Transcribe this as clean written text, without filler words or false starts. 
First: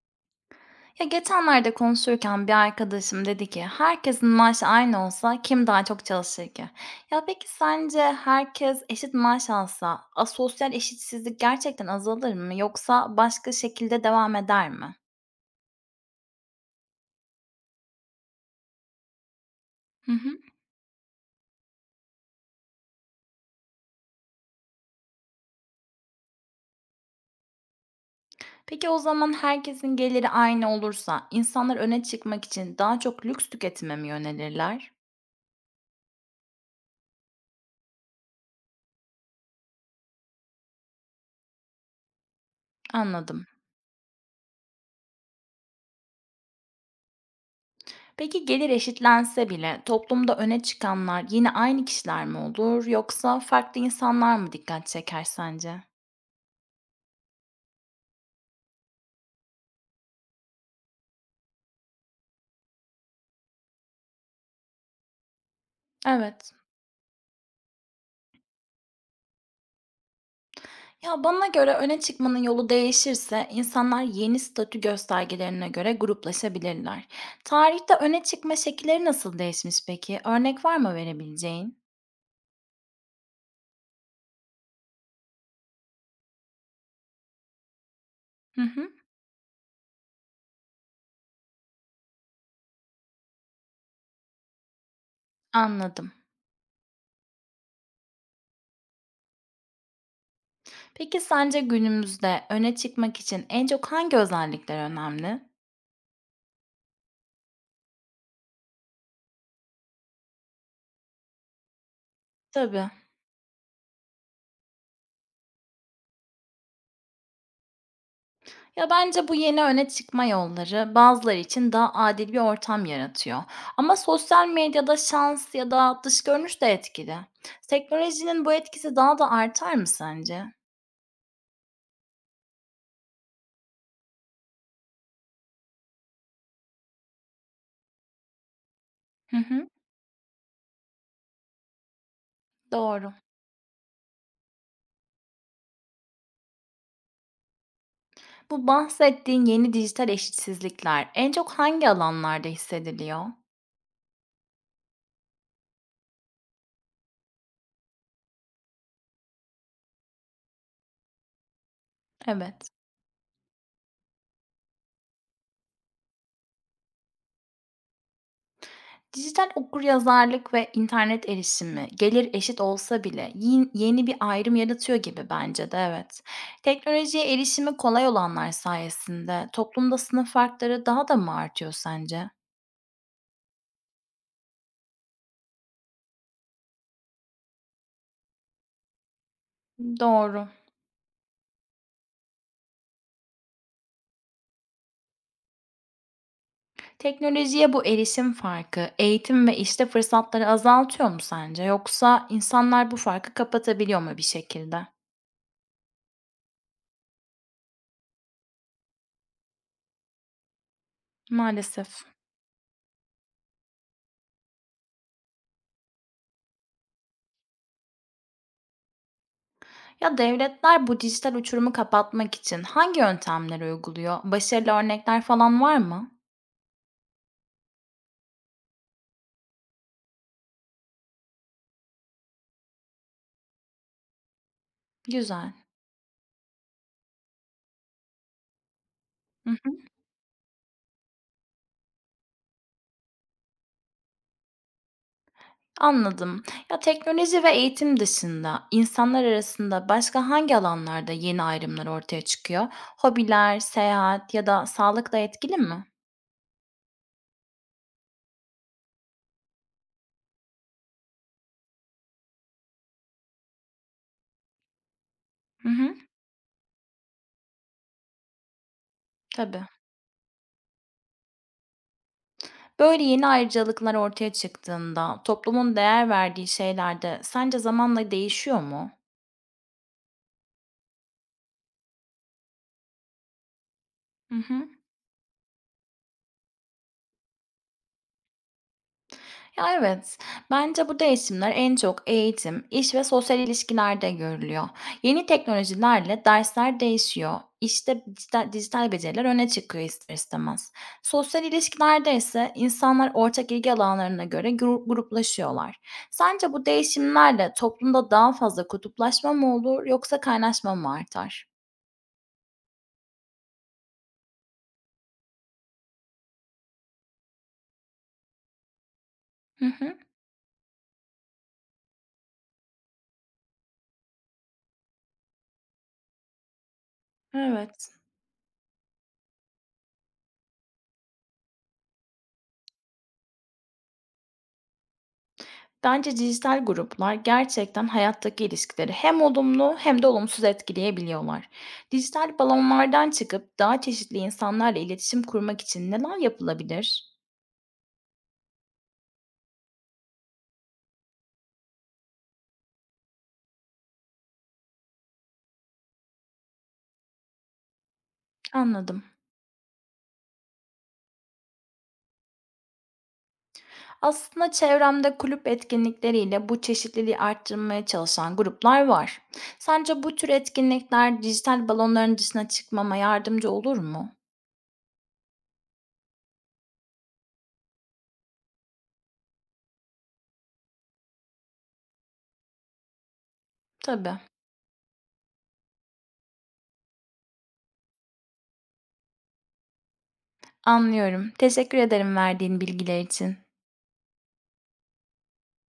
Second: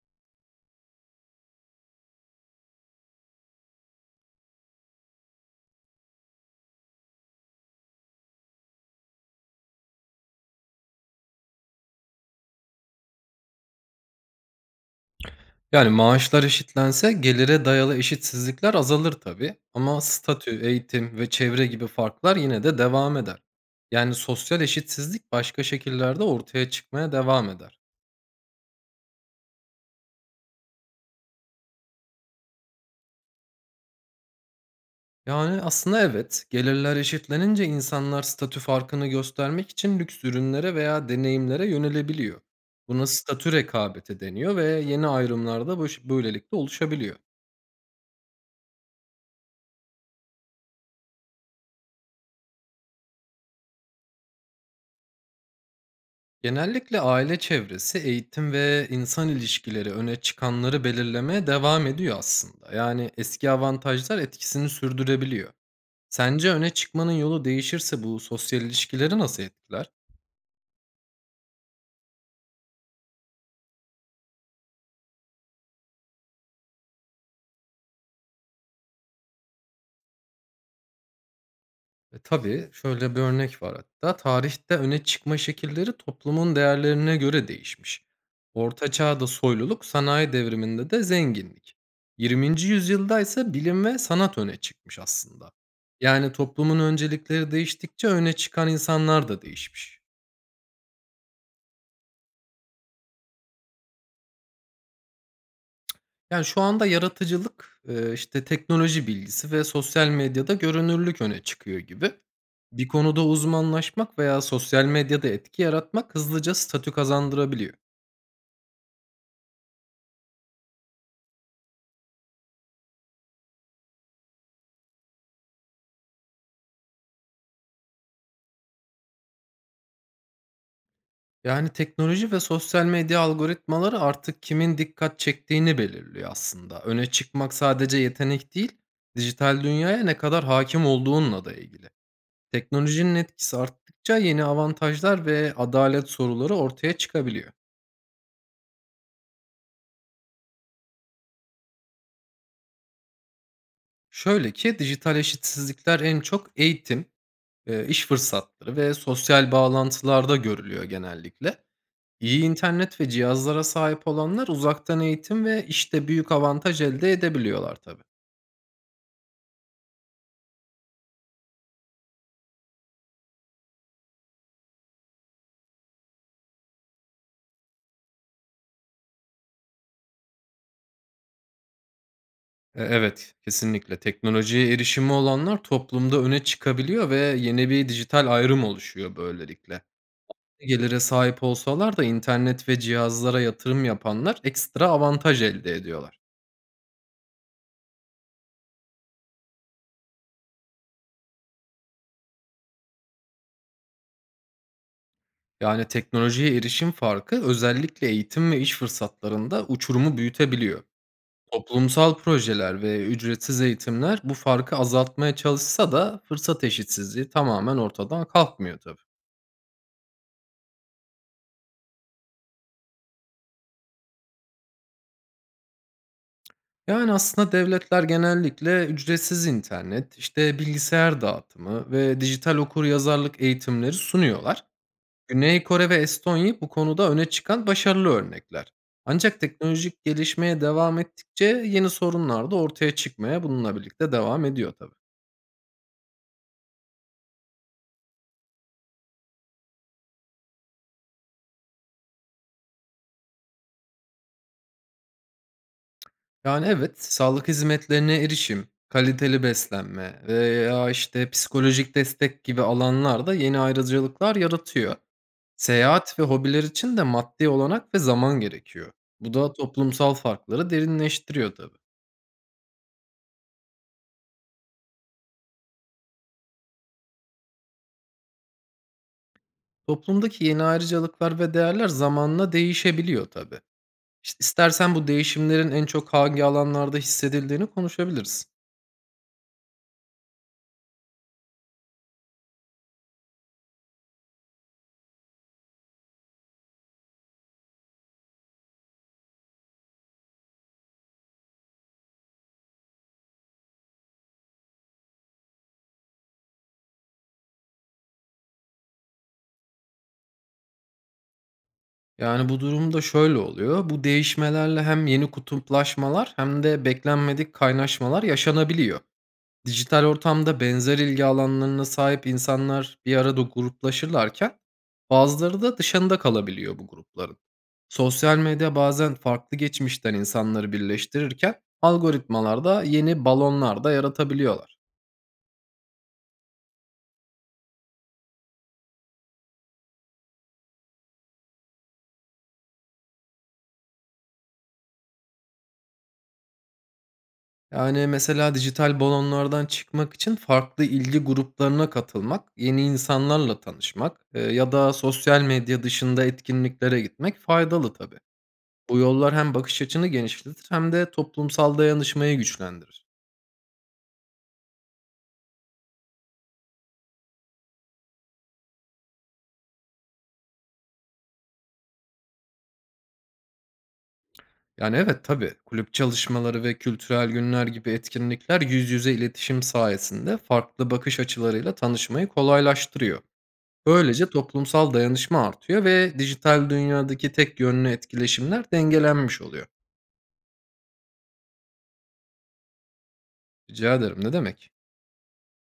Ya geçenlerde konuşurken bir arkadaşım dedi ki herkesin maaşı aynı olsa kim daha çok çalışır ki? Ya peki sence herkes eşit maaş alsa asosyal eşitsizlik gerçekten azalır mı yoksa başka şekilde devam eder mi? Yani maaşlar eşitlense gelire dayalı eşitsizlikler azalır tabii ama Hı hı. statü, eğitim ve çevre gibi farklar yine de devam eder. Yani sosyal eşitsizlik başka şekillerde ortaya çıkmaya devam eder. Peki o zaman herkesin geliri aynı olursa insanlar öne çıkmak için daha çok lüks tüketime mi yönelirler? Yani aslında evet, gelirler eşitlenince insanlar statü farkını göstermek için lüks ürünlere veya deneyimlere yönelebiliyor. Buna Anladım. statü rekabeti deniyor ve yeni ayrımlarda böylelikle oluşabiliyor. Peki gelir eşitlense bile toplumda öne çıkanlar yine aynı kişiler mi olur yoksa farklı insanlar mı dikkat çeker sence? Genellikle aile çevresi, eğitim ve insan ilişkileri öne çıkanları belirlemeye devam ediyor aslında. Yani eski avantajlar etkisini sürdürebiliyor. Evet. Sence öne çıkmanın yolu değişirse bu sosyal ilişkileri nasıl etkiler? Ya bana göre öne çıkmanın yolu değişirse insanlar yeni statü göstergelerine göre gruplaşabilirler. Tarihte öne çıkma şekilleri nasıl değişmiş peki? Örnek var mı verebileceğin? Tabii, şöyle bir örnek var hatta. Tarihte öne çıkma şekilleri toplumun değerlerine göre değişmiş. Hı Orta hı, Çağ'da soyluluk, sanayi devriminde de zenginlik. 20. yüzyılda ise bilim ve sanat öne çıkmış aslında. anladım. Yani toplumun öncelikleri değiştikçe öne çıkan insanlar da değişmiş. Peki sence günümüzde öne çıkmak için en çok hangi özellikler önemli? Yani şu anda yaratıcılık, işte teknoloji bilgisi ve sosyal medyada görünürlük öne çıkıyor gibi. Bir Tabii. konuda uzmanlaşmak veya sosyal medyada etki yaratmak hızlıca statü kazandırabiliyor. Ya bence bu yeni öne çıkma yolları bazıları için daha adil bir ortam yaratıyor. Ama sosyal medyada şans ya da dış görünüş de etkili. Teknolojinin bu etkisi daha da artar mı sence? Yani, teknoloji ve sosyal medya algoritmaları artık kimin dikkat çektiğini belirliyor aslında. Öne çıkmak sadece yetenek değil, Hı dijital hı, dünyaya ne kadar hakim olduğunla da ilgili. doğru. Teknolojinin etkisi arttıkça yeni avantajlar ve adalet soruları ortaya çıkabiliyor. Bu bahsettiğin yeni dijital eşitsizlikler en çok hangi alanlarda hissediliyor? Şöyle ki dijital eşitsizlikler en çok eğitim, iş fırsatları ve sosyal bağlantılarda görülüyor genellikle. İyi Evet. internet ve cihazlara sahip olanlar uzaktan eğitim ve işte büyük avantaj elde edebiliyorlar tabii. Dijital okuryazarlık ve internet erişimi gelir eşit olsa bile yeni bir ayrım yaratıyor gibi bence de evet. Teknolojiye erişimi kolay olanlar sayesinde toplumda sınıf farkları daha da mı artıyor sence? Evet, kesinlikle. Teknolojiye erişimi olanlar toplumda öne çıkabiliyor ve yeni bir dijital ayrım oluşuyor böylelikle. Doğru. Gelire sahip olsalar da internet ve cihazlara yatırım yapanlar ekstra avantaj elde ediyorlar. Teknolojiye bu erişim farkı eğitim ve işte fırsatları azaltıyor mu sence? Yoksa insanlar bu farkı kapatabiliyor mu bir şekilde? Yani teknolojiye erişim farkı özellikle eğitim ve iş fırsatlarında uçurumu büyütebiliyor. Maalesef. Toplumsal projeler ve ücretsiz eğitimler bu farkı azaltmaya çalışsa da fırsat eşitsizliği tamamen ortadan kalkmıyor tabii. Ya devletler bu dijital uçurumu kapatmak için hangi yöntemleri uyguluyor? Başarılı örnekler falan var mı? Yani, aslında devletler genellikle ücretsiz internet, işte, bilgisayar dağıtımı ve dijital okuryazarlık eğitimleri sunuyorlar. Güzel. Güney Kore ve Estonya bu konuda öne çıkan başarılı örnekler. Ancak Hı hı. teknolojik gelişmeye devam ettikçe yeni sorunlar da ortaya çıkmaya bununla birlikte devam ediyor tabii. Anladım. Ya, teknoloji ve eğitim dışında insanlar arasında başka hangi alanlarda yeni ayrımlar ortaya çıkıyor? Hobiler, seyahat ya da sağlık da etkili mi? Yani, evet, sağlık hizmetlerine erişim, kaliteli beslenme veya, işte, psikolojik destek gibi alanlarda yeni ayrıcalıklar yaratıyor. Hı hı. Seyahat ve hobiler için de maddi olanak ve zaman gerekiyor. Bu da Tabii. toplumsal farkları derinleştiriyor tabii. Böyle yeni ayrıcalıklar ortaya çıktığında toplumun değer verdiği şeyler de sence zamanla değişiyor mu? Toplumdaki yeni ayrıcalıklar ve değerler zamanla değişebiliyor tabii. Hı İşte hı. istersen bu değişimlerin en çok hangi alanlarda hissedildiğini konuşabiliriz. Ya, evet. Bence bu değişimler en çok eğitim, iş ve sosyal ilişkilerde görülüyor. Yeni teknolojilerle dersler değişiyor. İşte dijital beceriler öne çıkıyor ister istemez. Sosyal ilişkilerde ise insanlar ortak ilgi alanlarına göre gruplaşıyorlar. Sence bu değişimlerle toplumda daha fazla kutuplaşma mı olur yoksa kaynaşma mı artar? Yani bu durumda şöyle oluyor. Bu değişmelerle hem yeni kutuplaşmalar hem de beklenmedik kaynaşmalar yaşanabiliyor. Hı hı. Dijital ortamda benzer ilgi alanlarına sahip insanlar bir arada gruplaşırlarken bazıları da dışında kalabiliyor bu grupların. Evet. Sosyal medya bazen farklı geçmişten insanları birleştirirken algoritmalarda yeni balonlar da yaratabiliyorlar. Bence dijital gruplar gerçekten hayattaki ilişkileri hem olumlu hem de olumsuz etkileyebiliyorlar. Dijital balonlardan çıkıp daha çeşitli insanlarla iletişim kurmak için neler yapılabilir? Yani mesela dijital balonlardan çıkmak için farklı ilgi gruplarına katılmak, yeni insanlarla tanışmak ya da sosyal medya dışında etkinliklere gitmek faydalı tabii. Bu Anladım. yollar hem bakış açını genişletir hem de toplumsal dayanışmayı güçlendirir. Aslında çevremde kulüp etkinlikleriyle bu çeşitliliği arttırmaya çalışan gruplar var. Sence bu tür etkinlikler dijital balonların dışına çıkmama yardımcı olur mu? Yani evet tabii kulüp çalışmaları ve kültürel günler gibi etkinlikler yüz yüze iletişim sayesinde farklı bakış açılarıyla tanışmayı kolaylaştırıyor. Tabii. Böylece toplumsal dayanışma artıyor ve dijital dünyadaki tek yönlü etkileşimler dengelenmiş oluyor. Anlıyorum. Teşekkür ederim verdiğin bilgiler için. Rica ederim ne demek?